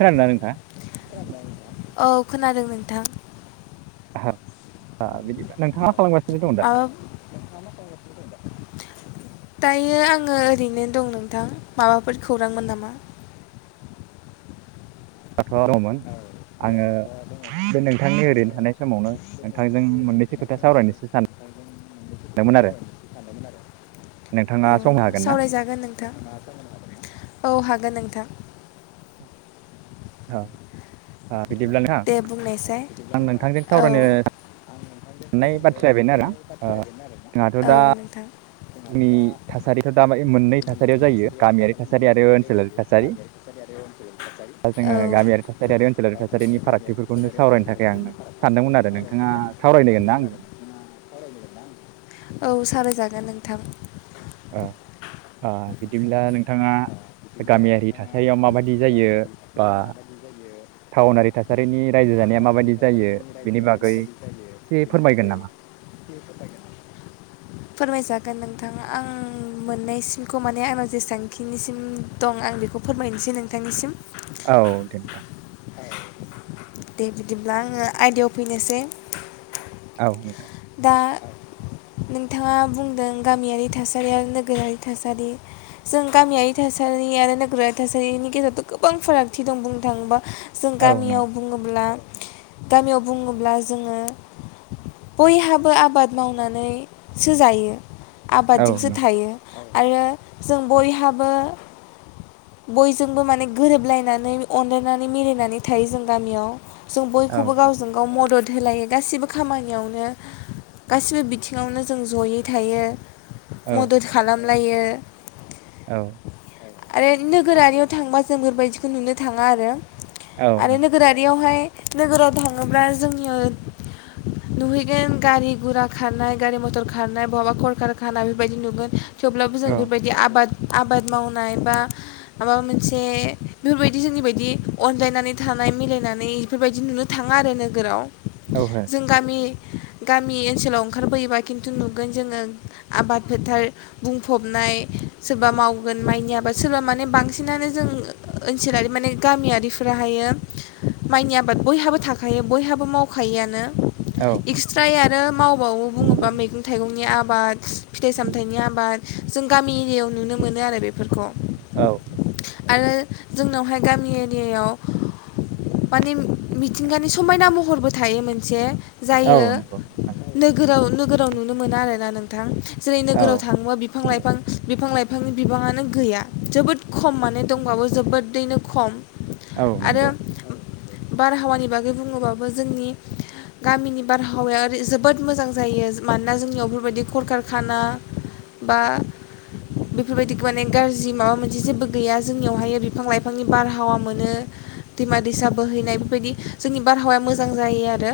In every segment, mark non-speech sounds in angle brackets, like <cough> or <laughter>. खोनादों ना नोंथाङा? औ खोनादों नोंथां। अह बिदिबा नोंथाङा खालामगा सिनो दङ दा? माबा दायो आङो ओरैनो दं नोंथां, माबाफोर खौरांमोन नामा? <unintelligible> आङो बे नोंथांनि ओरै थानाय समावनो नोंथांजों मोननैसो खोथा सावरायनोसो सान <inaudible> मोन आरो। नोंथाङा अह सम हागोन ना? सावरायजागोन नोंथां। औ हागोन नों थां। <inaudible> बिदिब्ला ना दे बुंनायसाय आं नोंथांजों औ सावरायनो नै बाथ्राया बेनो आरो ओ जोंहाथ' औ दा नोंथां जोंनि थासारिथ' दा मोननै थासारियाव जायो गामियारि थासारि आरो ओनसोलारि थासारि, दा औ जोङो गामियारि थासारि आरो ओनसोलारि थासारिनि फारागथिफोरखौनो सावरायनो थाखाय आं सानदोंमोन आरो नोंथाङा सावरायनो ना आंजों? औ सावरायजागोन नों थां। अह अह बिदिब्ला नोंथाङा गामियारि थासारिया माबादि जायो बा थाअनारि थासारिनि रायजो जानाया माबादि जायो बिनि बागै एसे फोरमायगोन नामा? फोरमायजागोन नोंथां आं मोननायसिमखौ माने आंनाव जेसांखिनिसिम दं आं बेखौ फोरमायनोसै नोंथांनिसिम। औ दे नोंथां। दे बिदिब्ला आङो आयदायाव फैनोसै। औ नोंथां। दा नोंथाङा बुंदों गामियारि थासारि आरो नोगोरारि थासारि जों गामियारि थासारि आरो नोगोरारि थासारिनि गेजेरावथ' गोबां फारागथि दं बुंनो थाङोबा जों औ नों गामियाव बुङोब्ला गामियाव बुङोब्ला जोङो बयहाबो आबाद मावनानै सो जायो औ आबादजोंसो नों थायो आरो जों बयहाबो बयजोंबो माने गोरोबलायनानै अनलायनानै मिलायनानै थायो जों गामियाव। जों औ बयखौबो गावजों गाव मदद होलायो गासिबो खामानियावनो गासिबो बिथिङावनो जों जयै थायो औ मदद खालामलायो औ। आरो नोगोरारियाव थांबा जों बेफोरबायदिखौ नुनो थाङा आरो औ आरो नों नोगोरारियावहाय नोगोराव थाङोब्ला जोङो नुहैगोन गारि गुरा खारनाय गारि मथर खारनाय बहाबा करखार खानाय बेफोरबायदि नुगोन थेवब्लाबो जों औ बेबायदि आबाद आबाद मावनाय बा माबा मोनसे बेफोरबायदि जोंनि बायदि अनजायनानै थानाय मिलायनानै बेफोरबायदि नुनो थाङा आरो नोगोराव। हो जों गामि गामि ओनसोलाव ओंखारबोयोबा खिन्थु नुगोन जोङो आबाद फोथार बुंफबनाय सोरबा मावगोन माइनि आबाद सोरबा माने बांसिनानो जों ओ ओनसोलारि माने गामियारिफोराहायो माइनि आबाद बयहाबो थाखायो बयहाबो मावखायो आनो औ एक्सट्रायै आरो मावबावो बुङोबा मैगं थाइगंनि आ बाद फिथाइ सामथाइनि आबाद जों गामि एरियायाव नुनो मोनो आरो बेफोरखौ औ। आरो जोंनावहाय गामि एरियायाव माने मिथिंगानि समायना महरबो थायो मोनसे औ जायो नंगौ नंगौ नोगोराव नोगोराव नुनो मोना आरोना नों थां। जेरै औ नोगोराव थाङोबा बिफां लाइफां बिफां लाइ फांनि बिबाङानो गैया जोबोद खम माने दंबाबो जोबोदैनो खम औ नंगौ। आरो बारहावानि बागै बुङोबाबो जोंनि गामिनि बारहावाया ओरै जोबोद मोजां जायो। मानोना जोंनियाव बेफोरबायदि खरखारारखाना बा बेफोरबायदि माने गाज जि माबा मोनसे जेबो गैया जोंनियावहायो बिफां लाइफांनि बारहावा मोनो दैमा दैसा बोहैनाय बेबायदि जोंनि बारहावाया मोजां जायो आरो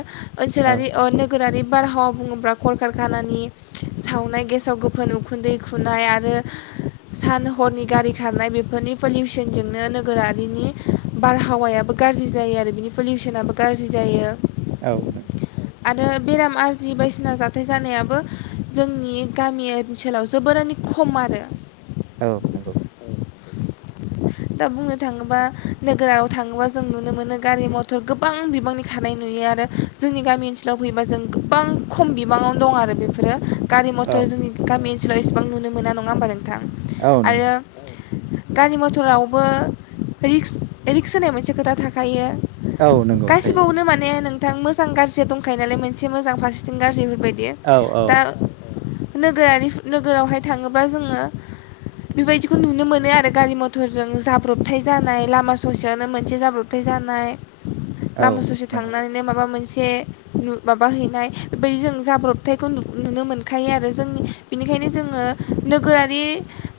औ ओनसोलारि अ नोगोरारि बारहावा बुङोब्ला कलकारखानानि सावनाय गेसाव गोफोन उखुन्दै खुनाय आरो सान हरनि गारि खारनाय बेफोरनि पलिउसनजोंनो नोगोरारिनि बारहावायाबो गाज्रि जायो आरो बिनि पलिउसनाबो गाज्रि जायो औ नंगौ। आरो बेराम आरजि बायदिसिना जाथाय जानायाबो जोंनि गामि ओनसोलाव जोबोरैनो खम आरो। औ नंगौ दा बुंनो थाङोबा नोगोराव थाङोबा जों नुनो मोनो गारि मथर गोबां बिबांनि खानाय नुयो आरो जोंनि गामि ओनसोलाव फैयोबा जों गोबां खम बिबाङावनो दं आरो बेफोरो गारि औ मथर जोंनि गामि सिल' एसेबां नुनो मोना नङा होनबा नों थां औ नंगौ आरो गारि मथरावबो रिक्स रिक्स होनाय मोनसे खोथा थाखायो औ नंगौ थायो गासिबावनो माने नों थां मोजां गाज्रिया दंखायो नाय मोनसे मोजां फारसेथिं गाज्रि हरो बे बायदि औ दा औ नोगोरारि नोगोरावहाय थाङोब्ला जोङो बेबायदिखौ नुनो मोनो आरो गारि मथरजों जाब्रबथाय जानाय लामा ससेयावनो मोनसे जाब्रबथाय जानाय औ लामा ससे नंगौ थांनानैनो माबा मोनसे से माबा हैनाय बेबायदि जों जाब्रबथायखौ नुनो मोनखायो आरो जोंनि बेनिखायनो जोङो नोगोरारि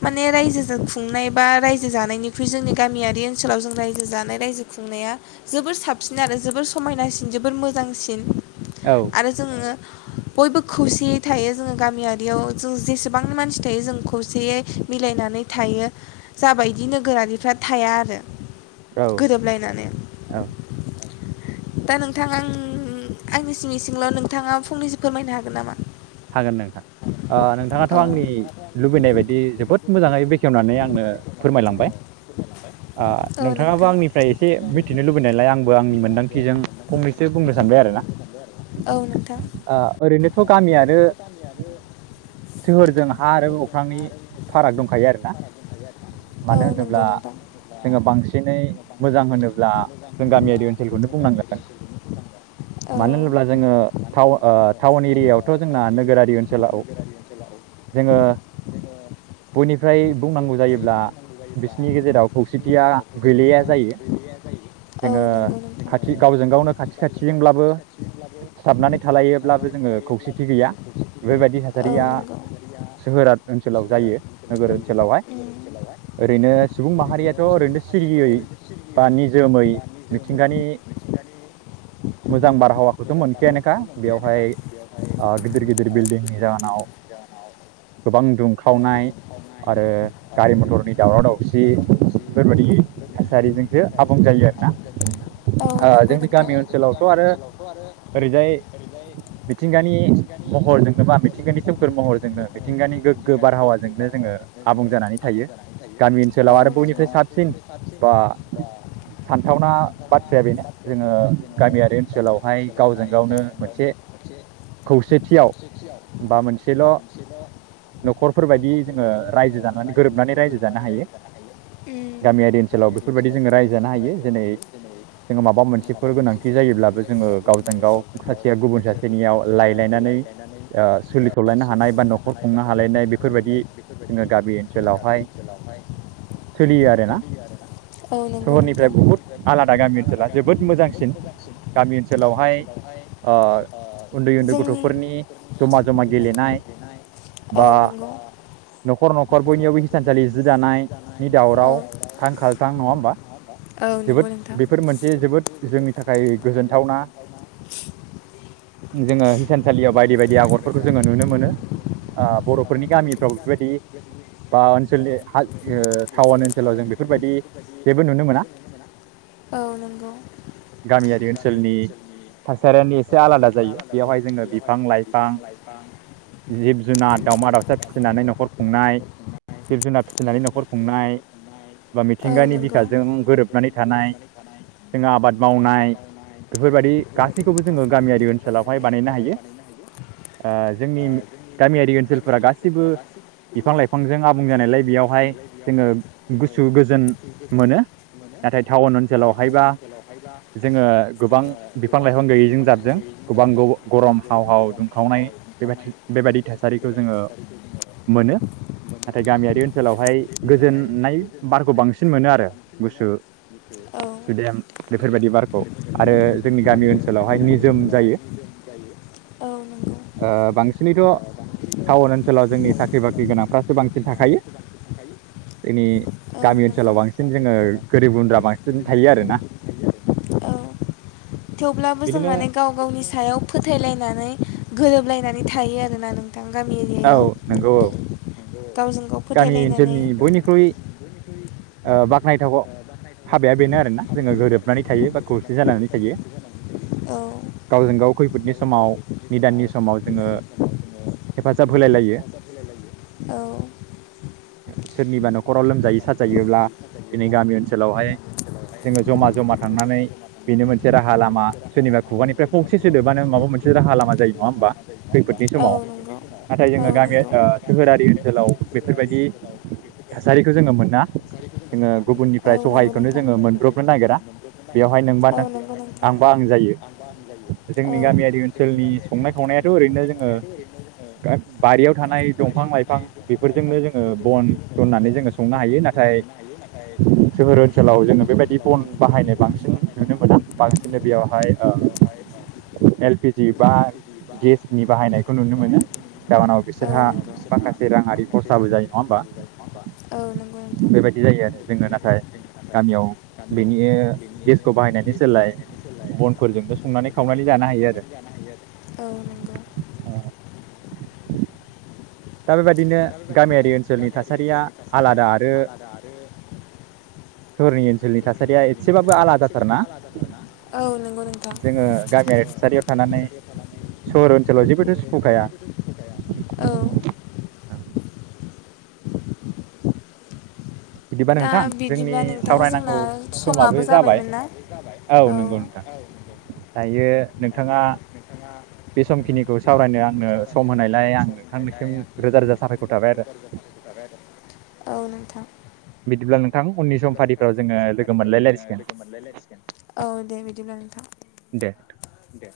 माने रायजोजों खुंनाय बा रायजो जानायनिख्रुइ जोंनि गामियारि ओनसोलाव जों रायजो जानाय रायजो खुंनाया जोबोर साबसिन आरो जोबोर समायनासिन जोबोर मोजांसिन औ आरो जोङो बयबो खौसेयै थायो जोङो गामियारियाव जों जेसेबांनि मानसि थायो जों खौसेयै मिलायनानै थायो जाबायदि नोगोरारिफ्रा थाया आरो औ गोरोबलायनानै औ दा नोंथाङा आं आंनि सिं सिंल' नोंथाङा फंनैसो फोरमायनो हागोन नामा हागोन नोंथां नोंथाङाथ' औ आंनि लुबैनाय बायदि जोबोद मोजाङै बेखेवनानै आंनो फोरमायलांबाय औ नोंथाङाबो नोंथां आंनिफ्राय एसे मिथिनो लुबैनायलाय आंबो आंनि मोनदां जों फंनैसो बुंनो सानबाय आरोना सानबाय आरो औ नोंथां ओरैनोथ' गामियारि सोहोरजों हा आरो अख्रांनि फाराग दंखायो आरोना औ मानो नंगौ होनोब्ला नोंथां जोङो बांसिनै मोजां होनोब्ला जों गामियारि ओनसोलखौनो बुंनांगोन फोथांगोन मानो औ होनोब्ला जोङो टाउन एरियायाव टाउन एरियाथ' जोंहा नोगोरारि ओनसोलाव बयनि ओमफ्राय बुंनांगौ जायोब्ला बिसनि गेजेराव खौसेथिया गैलेया जायो औ जोङो नंगौ खाथि गावजों गावनो खाथि खाथिजोंब्लाबो सिथाबनानै थालायोब्लाबो जोङो थि गैया बेफोरबायदि औ थासारिया नंगौ सोहोरा ओनसोलाव सोहोर जायो नोगोर ओनसोलावहाय ओरैनो सुबुं माहारियाथ' ओरैनो सिरियै बा निजोमै मिथिंगानि मोजां बारहावाखौथ' मोनखायानोखा बेवहाय गिदिर गिदिर बिल्डिंनि जाहोनाव गोबां दुंखावनाय आरो गारि मथरनि दावराव दावसि बेफोरबायदि थासारिजोंसो आबुं जायो आरोना औ ओ नंगौ जोंनि गामि नोंथाङा जोंनि ओनसोलावथ' गामि आरो ओनसोलावथ' आरो ओरैजाय मिथिंगानि महरजोंनोबा मिथिंगानि सोमखोर महरजोंनो मिथिंगानि गोग्गो बारहावाजोंनो जोङो आबुं जानानै थायो गामि ओनसोलाव आरो बयनिफ्राय सा साबसिन बा सानथावना बाथ्राया बेनो जोङो गामियारि ओनसोलावहाय गावजों गावनो मोनसे खौसेथियाव बा मोनसेल' न'खरफोरबायायदि जोङो रायजो जानानै गोरोबनानै रायजो जानो हायो उम गामियारि ओनसोलाव बेफोरबायदि जोङो रायजो जानो हायो जेरै जोङो माबा मोनसेफोर गोनांथि जायोब्लाबो जोङो गावजों गाव सासेया गुबुन सासेनियाव लायलायनानै ओ सोलिथलायनो हानाय बा नखर खुंनो हालायनाय बेफोरबायदि जोङो गामि ओनसोलावहाय सोलियो आरोना औ । नंगौ नोंथां सहरनिफ्राय बहुत आलादा गामि ओनसोला जोबोद मोजांसिन गामि ओनसोलावहाय ओ उन्दै उन्दै जोंनि गथफोरनि जमा जमा गेलेनाय औ बा नोंगौ । नखर नखर बयनियावबो हिथानसालि जि दानायनि दावराव थां खाालथां नङा होमबा औ । नंगौ जोबोद नोंथां बेफोर मोनसे जोबोद जोंनि थाखाय गोजोनथावना । जोङो हिसानसालियाव बायदि बायदि आगरफोरखौ जोङो नुनो मोनो आ बर'फोरनि गामिफ्राव बेबायदि बा ओनसोलनि हा ओ टाउन ओनसोलाव जों बेफोरबायदि जेबो नुनो मोना । औ नोंगौ । गामियारि ओनसोलनि थासारियानो एसे आलादा जायो । बेयावहाय जोङो बिफां लाइफां, जिब जुनार, दाावमा दाउसा फिसिनानै नखर खुंनाय, जिब जुनार फिसिनानै नखर खुंनाय बा औ मिथिंगानि बिखा जों गोरोबनानै थानाय जों आबाद मावनाय बेफोरबादि गासैखौबो जोङो गामियारि ओनसो लावहाय बानायनो हायो जोंनि गामियारि ओनसोलफोरा गाैबो बिफां लाइफांजों आबुं जानायलाय बेयावहाय जोङो गुसु गोजोन मोनो । नाथाय टाउन ओनसोलावहायबा जोङो गोबां बिफां लाइफां गैयैजों जाबजों गोबां गरम हाव हाव दुंखावनाय बेबाय बेबायदि थासारिखौ जोङो मोनो नाथाय गामियारि ओनसोलावहाय गोजोननाय बारखौ बांसिन मोनो आरो । गुसु सुदेम औ बेफोरबायदि बारखौ आरो जोंनि गामि ओनसोलावहाय निजोम जायो औ नंगौ ओ बांसिनैथ टाउन ओनसोलाव जोंनि साख्रि बाख्रि गोनांफ्रासो बांसिन थाखायो जोंनि औ गामि नंगौ ओनसोलाव बांसिन जोङो गोरिब गुन्द्रा बांसिन थायो आरो ना । गुन्द्रा बांसिन थायो आरो औ थेवब्लाबो जों माने गाव गावनि सायाव फोथायलायनानै गोरोबलायनानै थायो आरोना नों थां गामि औ एरियायाव नंगौ । औ नोंगौ । गावजों गाव गामि फोथायलायनानै ओनसोलनि गामि बयनिख्रुइ ओनसोलनि बयनिख्रुइ ओ बाख्नायथाव हाबाया बेनो आरोना जोङो गोरोबनानै थायो बा खौसे जानानै थायो थायो गावजों गाव खैफोदनि समाव निदाननि समाव जोङो हेफाजाब होलाय लायो औ औ सोरनिबा न'खराव लोमजायो साजायोब्ला दिनै गामि ओनसोलावहाय जोङो जमा जमा थांनानै बेनो मोनसे राहा लामा सोरनिबा खुगानिफ्राय फंसे सोदोबानो माबा मोनसे राहा लामा जायो नङा होमबा? खैफोदनि समाव । नाथाय जोङो औ नंगौ औ गामि नंगौ। ओ सोहोरारि ओनसोलाव बेफोरबायदि थासारिखौ जोङो मोना जोङो गुबुननिफ्राय जोङो सहायखौनो जोङो मोनब्रबनो नागिरा बेवहाय नोंबा औ नों नंगौ नोंथां। आंबा आं जायो जोंनि औ गामिया ओनसोलनि संनाय खावनायाथ' ओरैनो जोङो गा बारियाव थानाय दंफां लाइफां बेफोरजोंनो जोङो बन जननानै जोङो संनो हायो । नाथाय सोहोर ओनसोलाव जोङो बेबायदि बन बाहायनाय बांसिन नुनो मोना बांसिननो बेयावहाय एल पि जि बा गेसनि बाहायनायखौ नुनो मोनो । जाहोनाव औ बिसोरहा नंगौ। माखासे राङारि खरसाबो जायो नङा होमबा औ नंगौ नोंथां बेबायदि जायो आरो जोङो नाथाय गामियाव बेनि गेसखौ बाहायनायनि सोलाय बनफोरजोंबो संनानै खावनानै जानो हायो आरो । औ नंगौ औ । दा बेबायदिनो गामियारि ओनसोलनि थासारिया आलादा आरो सहरनि ओनसोलनि थासारिया एसेबाबो आलादाथारना? औ नंगौ नोंथां । सारियाव थानानै सेलाव जेबोथ' सुखुखाया औ बिदिबा दा नोंथां जोंनि बिदिब्ला नोंथां सावरायनांगौ जोंना समाबो जाबाय जाबायमोन ना औ। नंगौ नोंथां दायो नोंथाङा बे समखिनिखौ सावरायनो आंनो सम होनायलाय आं नोंथांनिसिम रोजा रोजा साबायखर थाबाय आरो। औ नोंथां बिदिब्ला नोंथां उननि सम फारिफ्राव जोङो लोगो मोनलायलायसिगोन औ दे बिदिब्ला दे। नोंथां दे।